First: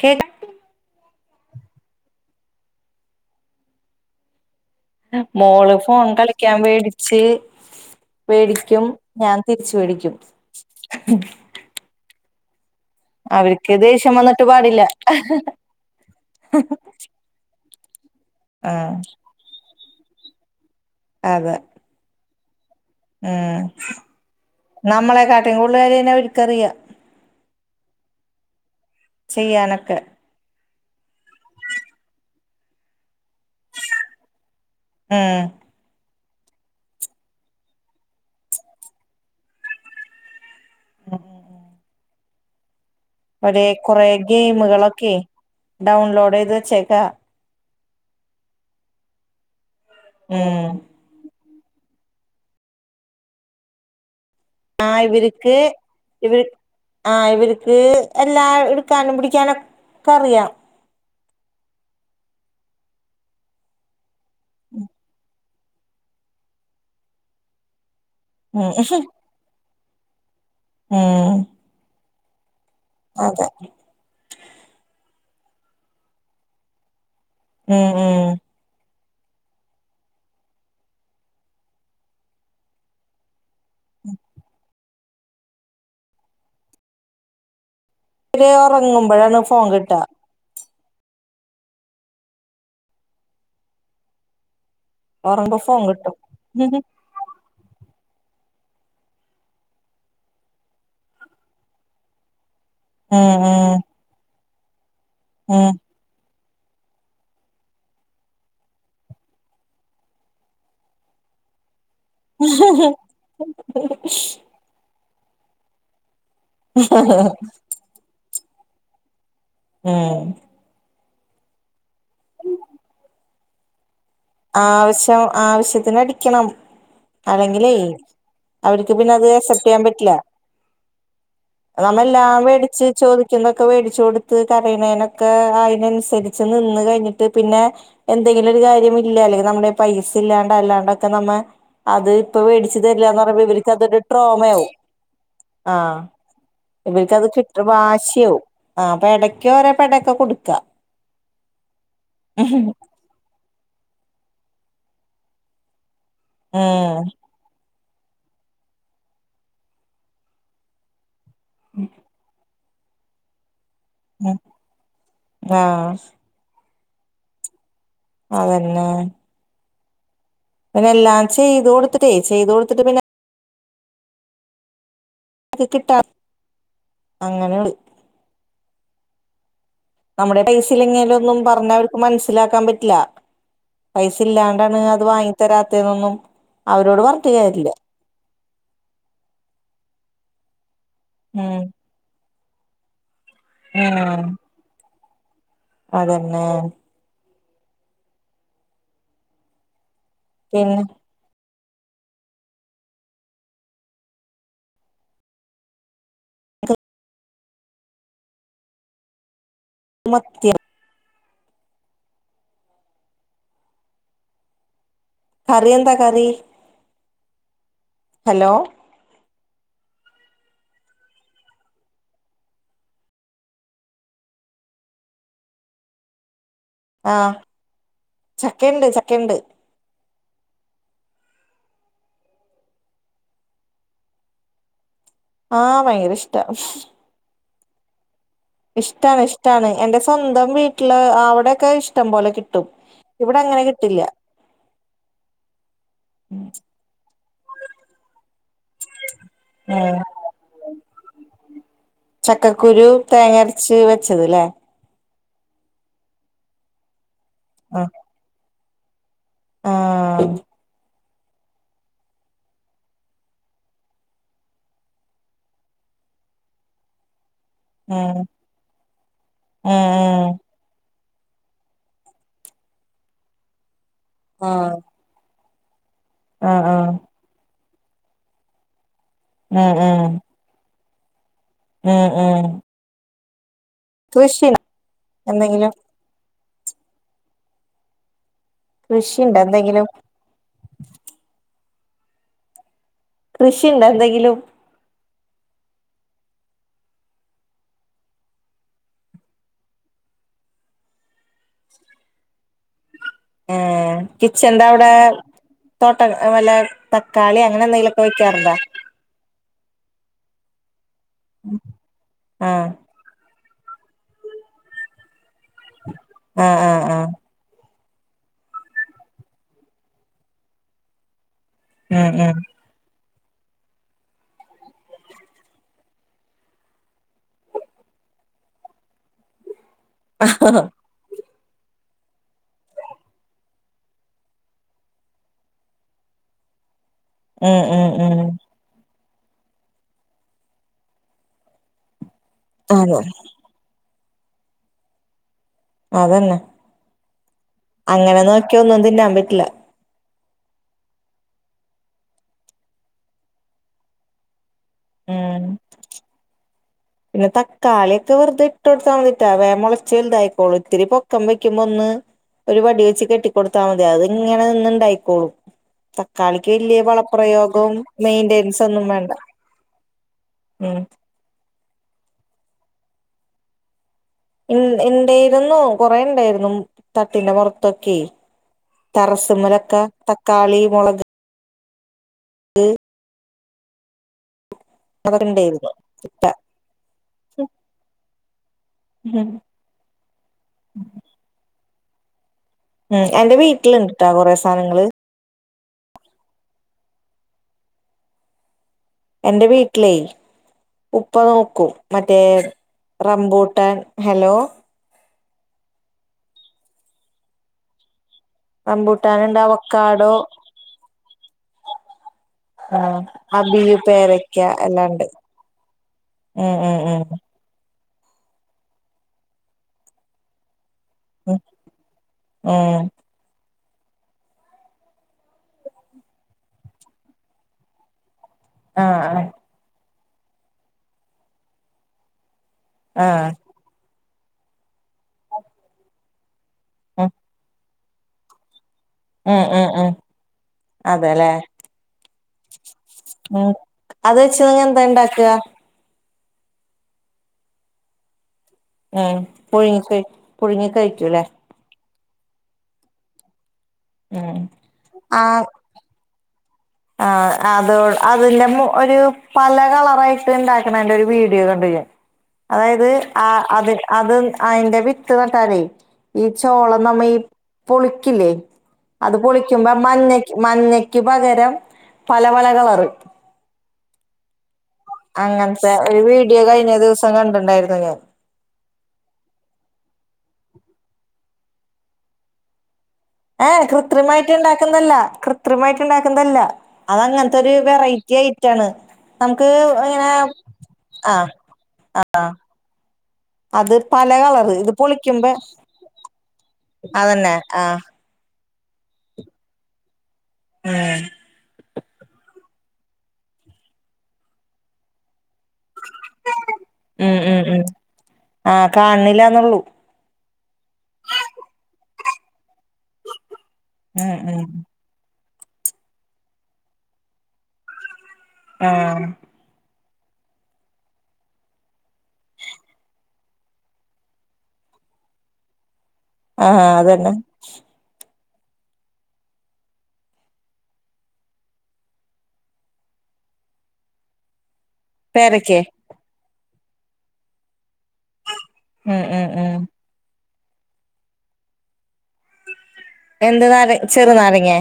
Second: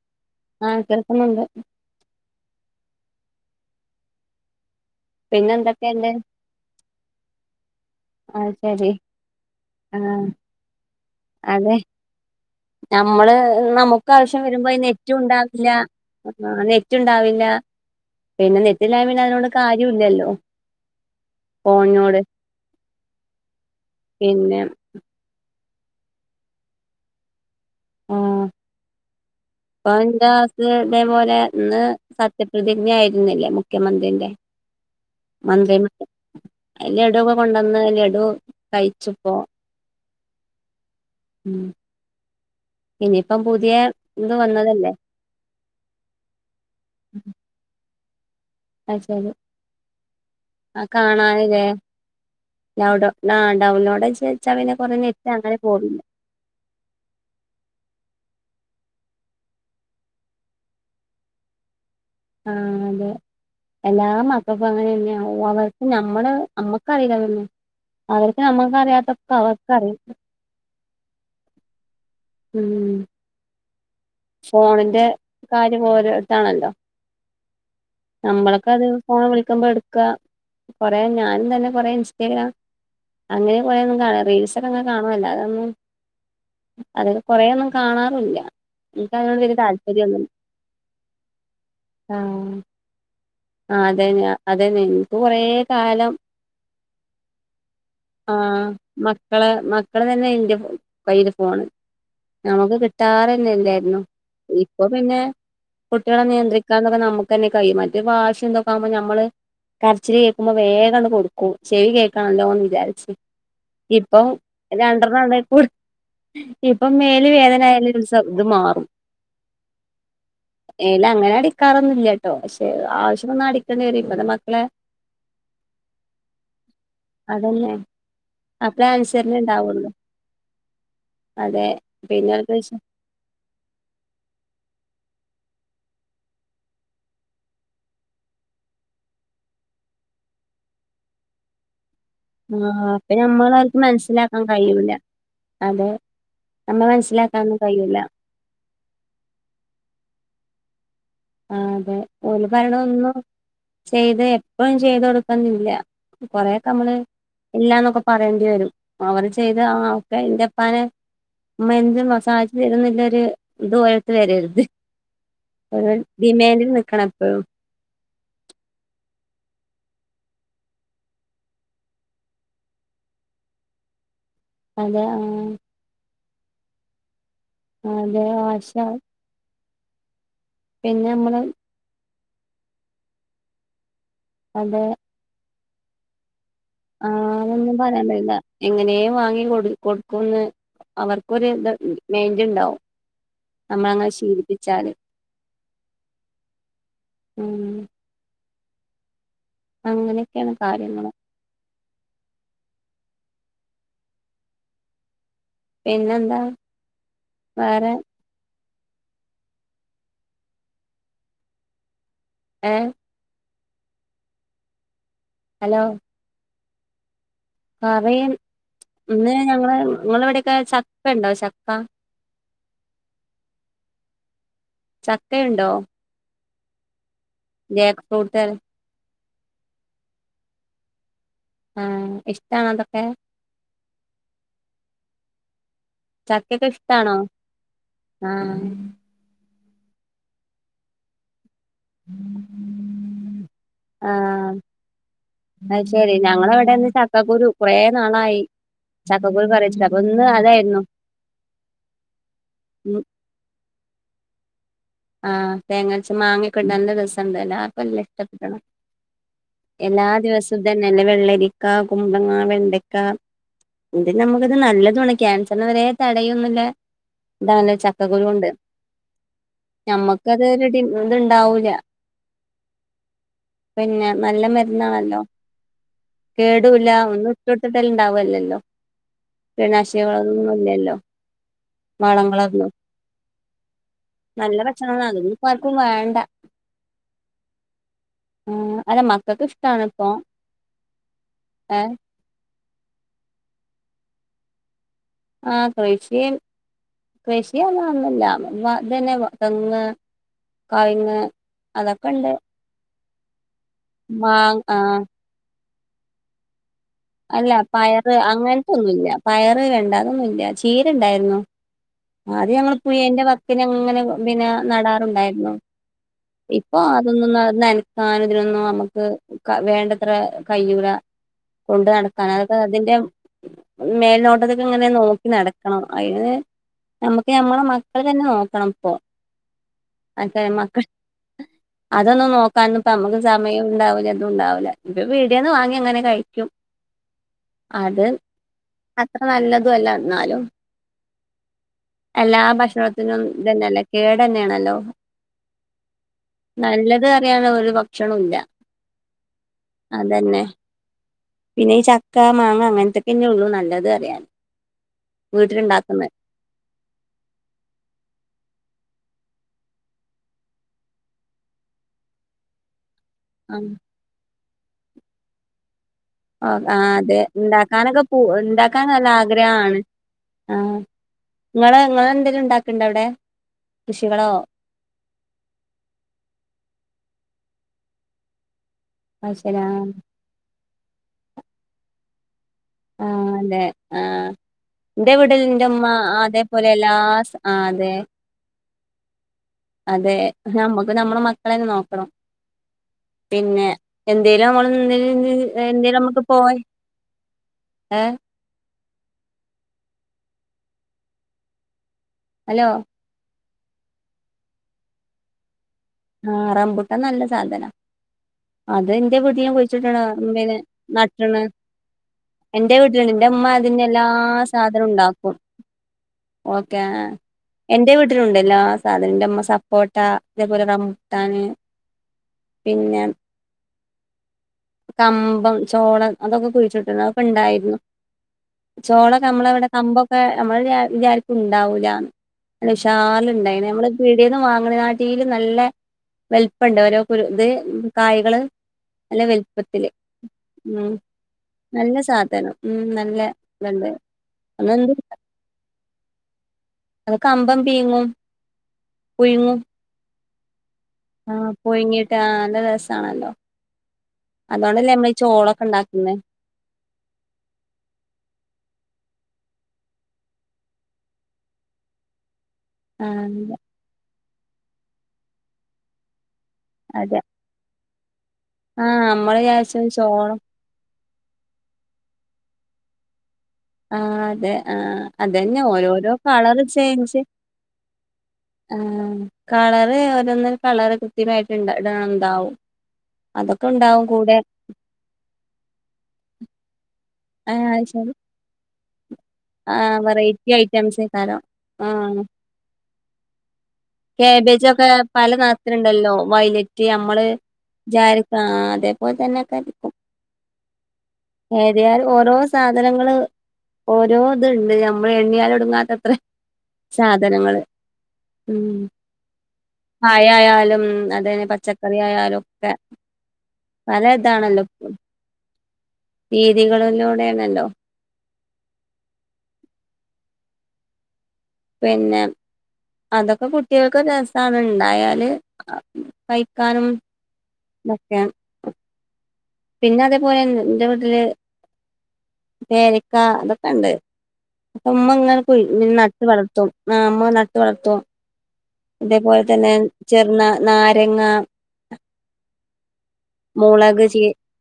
കേ ആഹ് കേക്ക്ന്നുണ്ട് പിന്നെ മോള് ഫോൺ എന്തൊക്കെയുണ്ട് കളി ക്കാൻ വേടിച്ച് ആഹ് വേടിക്കും ശരി ഞാൻ തിരിച്ച് വേടിക്കും ആഹ് അതെ നമ്മള് അവർക്ക് നമുക്ക് ദേഷ്യം ആവശ്യം വന്നിട്ട് വരുമ്പോ പാടില്ല അതില് നെറ്റും ഉണ്ടാവില്ല ആ നെറ്റ് ഉണ്ടാവില്ല പിന്നെ ആഹ് നെറ്റ്ല്ലായ് നോട് അതിനോട് കാര്യല്ലല്ലോ അതെ ഫോൺനോട് ഉം നമ്മളെ കാട്ടിൻ കൂടുകരിനെ അവർക്കറിയ പ ചെയ്യാനൊക്കെ എന്താ ഇ ഇതേപോലെന്ന് സത്യപ്രതിജ്ഞ ആയിരുന്നില്ലേ മുഖ്യമന്ത്രിന്റെ ഉം മന്ത്രി അ ലഡു ഒക്കെ കൊണ്ടുവന്ന് ലഡു കഴിച്ചുപ്പോ മം വരേ കുറേ ഗേയിംമകളൊക്കെ ഡൗൺലോഡ് ചെയ്ത് വെച്ചേക്ക അശരി ഉം കാണാനില്ലേ ലൗഡ ആ ഡൗൺലോഡ ചെയ്യ ച പിനെ കുറഞ്ഞെട്ട അങ്ങനെ പോവില്ല ഇവർ ആ് ഇവർക്ക് എല്ലാ എടുക്കാനും പിടിക്കാനൊക്കെ അറിയ ആഹ് അതെ എല്ലാ മക്കക്കഅങ്ങനെ തന്നെയ അവ നമ്മള് നമ്മക്കറിയില്ലന്നെ അവർക്ക് ഉം നമ്മക്ക അറിയാത്തക്കെ അവർക്കറി ഉം ഉം അതെ ഫോണിന്റെ കാര്യം ഓരോതാണല്ലോ ഉം ഉം നമ്മളൊക്ക അത് ഫോൺ വിളിക്കുമ്പോ എടുക്കാ കൊറേ ഞാനും നല്ല കൊറേ ഇൻസ്റ്റഗ്രാം അങ്ങനെ കൊറേന്നും കാണാ റീൽസക്കയിങ്ങനെ കാണും അല്ലാതൊന്നും അതൊക്കെ കൊറെ ഒന്നും കാണാ പ്പൊല്ല്യാ ഇവര് ഇൻക്ക് ഉറങ്ങുമ്പോഴാണ് അതിനോട് വെല്യ ഫോൺ കിട്ടാ താല്പര്യൊന്നു ആഹ് ആഹ് അതെ അതെ [unintelligible] ഒറങ്ങുമ്പോ ഫോൺ കിട്ടും. ആഹ് മക്കളെ മക്കള് തന്നെ ഇന്റെ കൈല് ഫോണ്. ഞമ്മക്ക് ഉം കിട്ടാറന്നെ ഇല്ലാർന്നു ഇപ്പൊ പിന്നെ ഉം കുട്ട്യേളെ നിയന്ത്രിക്കാന്ന്ള്ളത് നമ്മക്കെന്നെ കൈയ്യും മറ്റ് വാശി ഇതെക്കാവുമ്പോ ഞമ്മള് കരച്ചില് കേക്കുമ്പോ വേഗാണ്ട് കൊടുക്കും ചെവി കേക് ക്കണല്ലോ വിചാരിച്ച് ഇപ്പം രണ്ടർ [unintelligible] ഇപ്പം മേല് വേദനായലും സ ഇത് മാറും ഉം മേല് അങ്ങനെ അടിക്കാറൊന്നുല്ല്യാട്ടോ പഷെ ആവശ്യംവന്നാ അടിക്കേണ്ടി വരും ഇപ്പത്തെ മക്ക് ആവശ്യം ആവശ്യത്തിനടിക്കണം. അതന്നെ അല്ലെങ്കിലേ അപ്പളേ അവര്ക്ക് പിന്നെ അത് അനുസരണ അസെപ്റ്റ് ചെയ്യാൻ ഉണ്ടാവുള്ളു പറ്റില്ലാ അതെ പിന്നെ നമ്മെല്ലാം അവർക്ക് ശ വേടിച്ച് ചോദി ക്കുന്നൊക്കെ വേടിച്ച് കൊടുത്ത് കരയണേനൊക്കെ അയ്നൻസരിച്ച് നിന്ന് കയ്ഞ്ഞിട്ട് പിന്നെ എന്തെങ്കിലും ഒരു കാര്യം ഇല്ല അല്ലെങ്കി നമ്മടെയ് പൈസ ഇല്ലാണ്ട അല്ലാണ്ടൊക്കെ നമ്മെ അത് ഇപ്പ വേടിച്ച് ആഹ് അപ്പൊ തരിലാന്ന് പറയ്മ്പോ നമ്മള് ഇവര്ക്ക് അവർക്ക് അതൊരു മനസ്സിലാക്കാൻ ട്രോമയാവും കഴിയൂല അതെ ആഹ് നമ്മൾ ഇവലിക്കത് മനസ്സിലാക്കാനൊന്നും കിട്ടണ കഴിയൂല വാശിയാവും ആഹ് അപ്പ എടക്ക് ഓരോ പെടേക്കെ കൊടുക്കാ ആഹ് അതെ ഓല് പറയണ ഒന്നും ചെയ്ത് എപ്പഴും ചെയ്ത് കൊട്ക്കണന്നില്ല. കൊറേക്കെ നമ്മള് ഉം ഇല്ലാന്നൊക്കെ പറയേണ്ടി വരും അവര് ചെയ്ത ആഹ് ക്കെ ഇന്റെപ്പാനെ ഉമ്മ എന്തും മ സാധിച്ച് തരുന്ന്ള്ളൊരു ഇത് ഓല് ളത് വെരെര്ത് ആഹ് [unintelligible] ഡിമാൻഡിൽ നിക്കണം എപ്പഴും. അതന്നെ പിന്നെ എല്ലാം ചെയ്ത് കൊടുത്തിട്ടേ ചെയ്ത് കൊടുത്തിട്ട് പിന്നെ അതാ ആഹ് കിട്ടാത് അങ്ങനെ ഇണ്ട് അതെ [unintelligible] നമ്മടേ പിന്നെ പൈസയില്ലെങ്ങിലൊന്നും നമ്മള് പറഞ്ഞാ അവർക്ക് മനസ്സ്ലാക്കാൻ പറ്റ്ല്ലാ പൈസ ഇല്ലാണ്ടാണ് അതെ അത് വാങ്ങി തരാത്തെന്നൊന്നും ആഹ് അതൊന്നും പറയാൻ കയ്യൂലാ എങ്ങനേം വാങ്ങികൊട് കൊടുക്കുന്ന് അവർക്കൊരു ഉം ഇത് മൈന്റ്ണ്ടാവും നമ്മളങ്ങനെ ഉം ശീലിപ്പിച്ചാല്. അതന്നെ ഉം അങ്ങനെക്കെയാണ് പിന്നെ കാര്യങ്ങള്. പിന്നെന്താ വേറെ? മത്തിയോ? ഏഹ് കറി ഹലോ എന്താ കറീ? കറീ ഇന്ന് ഞങ്ങള് ഇങ്ങളവിടെക്കെ ചക്കണ്ടോ ചക്ക? ചക്കയുണ്ടോ? ആഹ് ജാക്ക് ഫ്രൂട്ട് ചക്കയ്ണ്ട് ചക്കയ്ണ്ട്. ആഹ് ഇഷ്ട്ടാണോ അതൊക്കെ? ആ ഭയങ്കര ഇഷ് ചക്കെക്കെ ഇഷ്ടാണോ ആഹ് ഇഷ്ടാണ് ഷ്ടാണ് എന്റെ സ്വന്തം വീട്ടില് അവിടെക്കെ ഇഷ് ടം പോലെ കിട്ടും ഇവിടങ്ങെനെ കിട്ടില്ല അയ്ശെരി ഉം ഞങ്ങളെവടെന്നാ ച ക്കക്കുരു കുറേ നാളായി ചക്കക്കുരു കറിയെച്ചിട്ട് അപ്പൊ ഇന്ന് അതായിരുന്നു ചക്കക്കുരു ഉം തേങ്ങ അരച്ച് വെച്ചത് ലേ? ആ തേങ്ങര്ച്ച് മാങ്ങക്കെട്ട് നല്ല രസണ്ട് എല്ലാർക്കും ആഹ് നല്ല ഇഷ്ടപെട്ട്ണ് എല്ലാ ആഹ് ഉം ദിവസും ഇതന്നെല്ലേ വെള്ളരിക്ക, കുമ്പൾങ്ങ, വെണ്ടക്ക ഇതിലമ്മക്ക്ത് നല്ലതുവാണ്. ക്യാൻസർനെ വരേ തടയൊന്നുല്ല ഇതാണ് ചക്കക്കുരോണ്ട്. ഉം ഞ്ഞമ്മക്കത് ഒര് ടിമാ ഇത്ണ്ടാവൂലാ പിന്നെ നല്ല ആഹ് മെര്ന്നാണല്ലോ ആഹ് ആഹ് കേടൂല്ലാ ഒന്നും ഇട്ടൊട്ത്ത്ട്ട്ണ്ടാവല്ലല്ലോ ഉം ഉം കീടനാശിനികളൊന്നുല്ലല്ലോ ഉം ഉം വളങ്ങളൊന്നും കൃഷി നല്ല ഭക്ഷണാത് അതൊന്നും എന്തെങ്കിലും ആർക്കും വേണ്ട ആ അല്ല കൃഷിണ്ടോ എന്തെങ്കിലും മക്കക്കിഷ്ടാണിപ്പോ ഏഹ് കൃഷിണ്ടൊ എന്തെങ്കിലും ആ കൃഷിം കൃഷിയർഞഒന്നുല്ല ഇതന്നെ തെങ്ങ് കയിങ്ങ് അതക്കെണ്ട് ഏഹേ ആ കിച്ചൻ്റവ്ടെ തോട്ടം വല്ല തക്കാളി അങ്ങനെന്തെങ്കിലൊക്കെ വെക്കാറ്ണ്ടോ? തൊന്നുല്ല പയറ്, വെണ്ട, അതൊന്നുല്ല്യ ചീരണ്ടായിരുന്നു അത് ആഹ് ഞങ്ങള് കുയ്യന്റെ വക്കിനങ്ങനെ പിന്നെ നടാറുണ്ടായിരുന്നു ആഹ് ഇപ്പൊ ആഹ് ആഹ് അതൊന്നും ന്ന നന് ക്കാന് തിനൊന്നും നമ്മക്ക് വേണ്ടത്ര കയ്യൂല കൊണ്ട് ഉം നടക്കാന് അതൊക്കെ അ തിന്റെ മേൽനോട്ടത്ത്ക്ക്ങ്ങെനെ നോക്കി നടക്കണം അയ്ന് ഞമ്മക്ക് ഞമ്മളെ മക്കൾതെന്നെ നോക്കണപ്പൊ അക്ക ഉം മക്ക [inaudible] അതൊന്നും നോക്കാന്നുപ്പം അമ്മക്ക് സമയൂണ്ടാവ്ല്ല ഇതുണ്ടാവൂല്ല ഇത് പീട്യാന്ന് വാങ്ങിയങ്ങനെ കഴിക്കും ഉം ഉം അത് ഉം അത്ര നല്ലതുവല്ലാ ന്നാലും എല്ലാ അതെ ഭക്ഷണത്തിനും ഇതന്നെല്ലെ കേടെന്നേണല്ലോ? അതന്നെ നല്ലത് അറിയാനൊരു അങ്ങനെ ഭക്ഷണുല്ലാ നോക്കിയ ഒന്നും തിന്നാൻ പറ്റില്ല അതന്നെ പിന്നെ ഈ ചക്ക, മാങ്ങ അങ്ങൻത്തെക്കെന്നൊള്ളു നല്ലത് അറിയാ ഉം വീട്ടില്ണ്ടാക്ക്ന്നെ പിന്നെ തക്കാളിയെക്കെ വെറുതെ ഇട്ടോട്ത്താമതിട്ടാ വേം മൊളച്ച് വെല്തായിക്കോളൂ ഇത്തിരി പൊക്കം വെക്കുമ്പൊന്ന് ഒരു വടി വെച്ച് ആ കെട്ടിക്കൊടുത്താ മതി അത്ങ്ങനെ നിന്ന്ണ്ടായിക്കോളും ആ തക്കാളിക്ക് ആ, വല്ല്യ അതെ വളപ്രയോഗും മെയിന്റേൻസൊന്നും വേണ്ടാ ഗ്രാണ് ഉം ഇങ്ങള് ഇങ്ങളെന്തെലുണ്ടാക്ക്ണ്ടോവ്ടെ കൃഷികളോ? ഇണ് ഇൺണ്ടയിരുന്നു കൊറേണ്ടായിരുന്നു തട്ടിന്റെ പൊറത്തൊക്കെ ആ ശരി. ആ ടെറസ്സുമ്മലക്കെ തക്കാളി, മൊള ക് ആഹ് ലേ? ആഹാ ന്റെ അതൊക്കെ വീട്ട്ൽ ഇണ്ടായിരുന്നു ൻ്റെമ്മ ഇല്ല അതേപോലെ എല്ലാ സ അതെ ഉം അതെ ഞമ്മക്ക് നമ്മളെ മക്കളെന്നെ നോക്കണം എന്റെ പിന്നെ വീട്ടിലുണ്ട്ട്ടാ കൊറേ എന്തേലും ഞമ്മള് സാധനങ്ങള് [unintelligible] [unintelligible] എന്തേലൊമ്മക്ക് പോവാന് ഏഹ് എൻ്റെ വീട്ടിലേ ഉപ്പ നോക്കും മറ്റേ ഹലോ റംബൂട്ടാൻ ഹലോ? ആ റംബൂട്ടാൻ നല്ല സാധനാ അത് ഇന്റെ റംബൂട്ടാനുണ്ട് വീട്ട്ലും കുഴിച്ചിട്ട്ണ് അവക്കാടോ പിന്നെ നട്ട്ണ് ന്റെ വീട്ടിലുണ്ട് ന്റെ മ്മ അബിയു അതിന്റെ എല്ലാ പേരക്ക സാധനവും എല്ലാണ്ട് ഉണ്ടാക്കും ഉം ഓക്കെ ഉം എന്റെ വീട്ടിലുണ്ട് എല്ലാ സാധനം ന്റെ മ്മ സപ്പോട്ട അതേപോലെ റം ഉം ബൂട്ടാന് ഉം പിന്നെ കമ്പം ചോളം അതൊക്കെ കുഴിച്ചിട്ടിരുന്നു അതൊക്കെണ്ടായിരുന്നു ആഹ് ആഹ് ചോളൊക്കെ നമ്മളവിടെ കമ്പൊക്കെ നമ്മള് വിചാരിക്കുംണ്ടാവൂലാന്ന് ആഹ് [unintelligible] നമ്മള പീടിന്ന് വാങ്ങിണേക്കാട്ടിലും നല്ല വലുപ്പണ്ട് ഓരോ കുരു ത് കായ്കള് നല്ല വലുപ്പത്തില് അതെല്ലെ ഉം നല്ല ഉം ഇതുണ്ട് അത് വെച്ച് [unintelligible] അതെന്ത് എന്താണ്ടാക്കാ കമ്പം പീങ്ങും ഉം പുഴുങ്ങി കഴി പുഴുങ്ങി കഴിക്കൂല്ലേ ആഹ് പുഴുങ്ങിട്ട് ആഹ്‌ നല്ല രസാണല്ലോ ഉം അതുകൊണ്ടല്ലേ നമ്മളീ ചോളൊക്കെ ഉണ്ടാക്കുന്നെ ആഹ് അത് അതിന്റെ ഒരു പല കളറായിട്ട് ഇണ്ടാക്കണേന്റെ ഒരു വീഡിയോ കണ്ട്ഞാൻ അതായത് ആ ആഹ് അത് അത് അയിന്റെ വിത്ത് നട്ടാലേ ഈ ചോളം നമ്മ ഈ അതെ പൊളിക്കില്ലേ ആ അത് നമ്മള് പൊളിക്കുമ്പോ വിചാരിച്ചും മഞ്ഞക്ക് ചോളം മഞ്ഞ ക്ക്പകരം പല പല കളറ് ആഹ് അതെ ആഹ് അതന്നെ അങ്ങനത്തെ ഒരു ഓരോരോ വീഡിയോ കളറ് കഴിഞ്ഞ ദിവസം ചേഞ്ച് കണ്ടിണ്ടായിരുന്നു ഞാൻ ആഹ് കളറ് ഓരോന്നും കളറ് കൃത്രിമായിട്ട്ഇടണംന്ന്ണ്ടാവും ഏഹ് കൃത്രിമായിട്ട് ഉണ്ടാക്ക ക്കുന്നല്ല കൃത്രിമായിട്ട് ഉണ്ടാക്കുന്നല്ല അത അങ്ങനത്തൊരു ആ ശരി വെറൈറ്റി അയിറ്റാണ് നമുക്ക് ആഹ് ഇങ്ങനെ വെറൈറ്റി ആഹ് ഐറ്റംസേക്കാരം ആഹ് അത് പല ഇത് കാബേജൊക്കെ പല പൊളിക്കുമ്പോ നിറത്തിലുണ്ടല്ലോ വൈലറ്റ് നമ്മള് ആഹ് അതേപോലെതന്നെയിരിക്കും ആഹ്‌ ഏതായാലും ഓരോ സാധനങ്ങള് ഓരോ ഇത്ണ്ട് നമ്മൾ എണ്ണിയാൽ ഒടുങ്ങാത്തത്ര ഉം ഉം സാധനങ്ങള് ഉം ഉം ആഹ് കാണില്ലാന്നുള്ളൂ പഴായാലും അതെന്നെ പച്ചക്കറിയായാലും ഒക്കെ പല ഉം ഉം ഇതാണല്ലോ രീതികളിലൂടെയാണല്ലോ ആഹ് പിന്നെ അതൊക്കെ കുട്ടികൾക്കും രസാണ്ഇണ്ടായാല് ആഹ് കഴിക്കാനും അതന്നെ ഒക്കെ പിന്നെ അതേപോലെ ന്റെ വീട്ടില് പേരക്ക അതൊക്കെണ്ട് മ്മങ്ങനെ പേരക്കെ പോയി നട്ട് വളർത്തും അ മ്മ നട്ട് വളർത്തും ഉം ഉം അതേപോലെ ഉം തന്നെ ചെറുനാരങ്ങ എന്ത് നാര മുളക് ചീ ചെറുനാരങ്ങേ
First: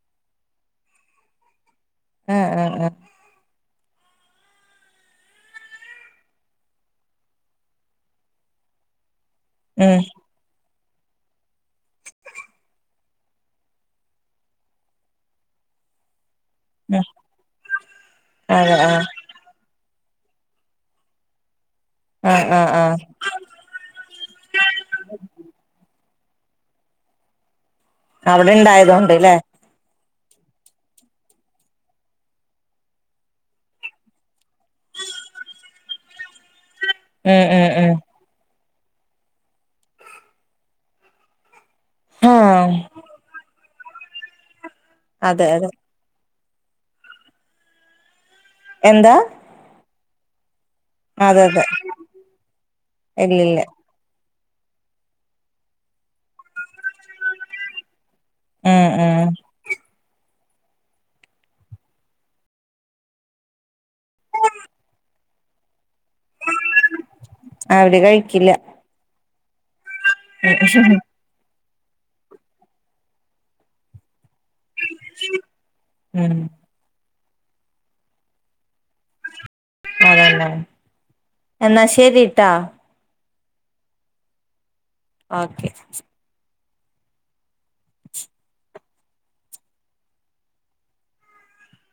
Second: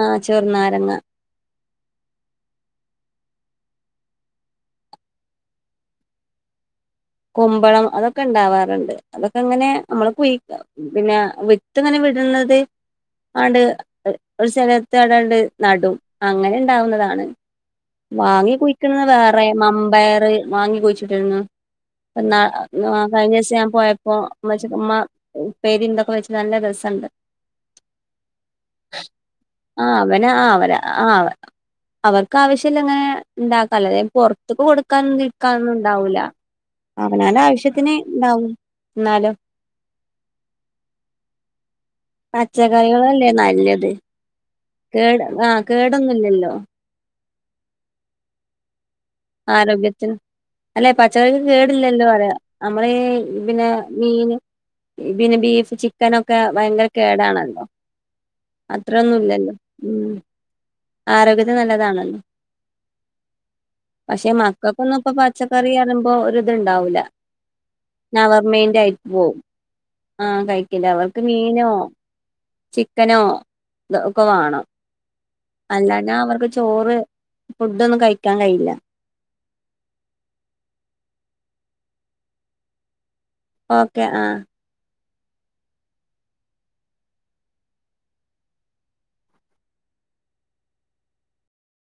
ആഹ് ചെറുനാരങ്ങ ആഹ്‌ ആഹ്‌ കുമ്പളം അതൊക്കെണ്ടാവാറുണ്ട് അതൊക്കെ അങ്ങനെ ഉം നമ്മള് കുഴി പിന്നെ വിത്ത് അങ്ങനെ വിടുന്നത് ആണ്ട് ഒരു സ്ഥലത്ത് എവിടാണ്ട് നടും അങ്ങനെ ഉം ണ്ടാവുന്നതാണ് വാങ്ങി അതെ ആഹ് കുഴിക്കുന്നത് വേറെ മമ്പയർ വാങ്ങി കുഴിച്ചിട്ടിരുന്നു ആഹ് ആഹ് ആഹ് [unintelligible] കഴിഞ്ഞദിവസം ഞാൻ പോയപ്പോ ഉമ്മച്ചി ഉമ്മ പ്പേരിന്തൊക്കെ വെച്ച് നല്ല രസണ്ട് അവിടെണ്ടായതുകൊണ്ട്ലെ ആഹ് അവന ആഹ് അവന ആഹ് അവന അവർക്ക് ആവശ്യല്ലങ്ങനെ ഉണ്ടാക്കല്ല അതായത് പുറത്തക്ക് കൊടുക്കാനും വിക്കാനൊന്നും ഉണ്ടാവുല അവനാന്റെ ഉം ഉം ആവശ്യത്തിന് ഉം ഇണ്ടാവും എന്നാലും ആഹ് പച്ചക്കറികളല്ലേ നല്ലത് കേട് അതെ ആഹ് അതെ കേടൊന്നുല്ലല്ലോ എന്താ ആരോഗ്യത്തിന് അല്ലെ പച്ചക്കറിക്ക് അതെ അതെ കേടില്ലല്ലോ പറയാ നമ്മളീ ഇല്ലില്ല പിന്നെ മീൻ പിന്നെ ബീഫ് ചിക്കനൊക്കെ ഭയങ്കര കേടാണല്ലോ ഉം അത്രൊന്നും ഉം ഇല്ലല്ലോ ഉ ആരോഗ്യത്തെ നല്ലതാണല്ലോ പക്ഷെ മക്കൾക്കൊന്നും ഇപ്പ പച്ചക്കറി അറിമ്പോ ഒരിത്ണ്ടാവൂല്ല അവര് കഴിക്കില്ല നവർമെൻറ ആയിട്ട് പോകും ആ കഴിക്കണ്ട ഉം അവർ മീനോ ചിക്കനോ ഇതൊക്കെ വേണം അല്ലാഞ്ഞാ ഉം അവർക്ക് ചോറ് ഫുഡൊന്നും കഴിക്കാൻ കഴിയില്ല അതന്നെ എന്നാ ശരിട്ടാ ഓക്കെ ആഹ് ഓക്കെ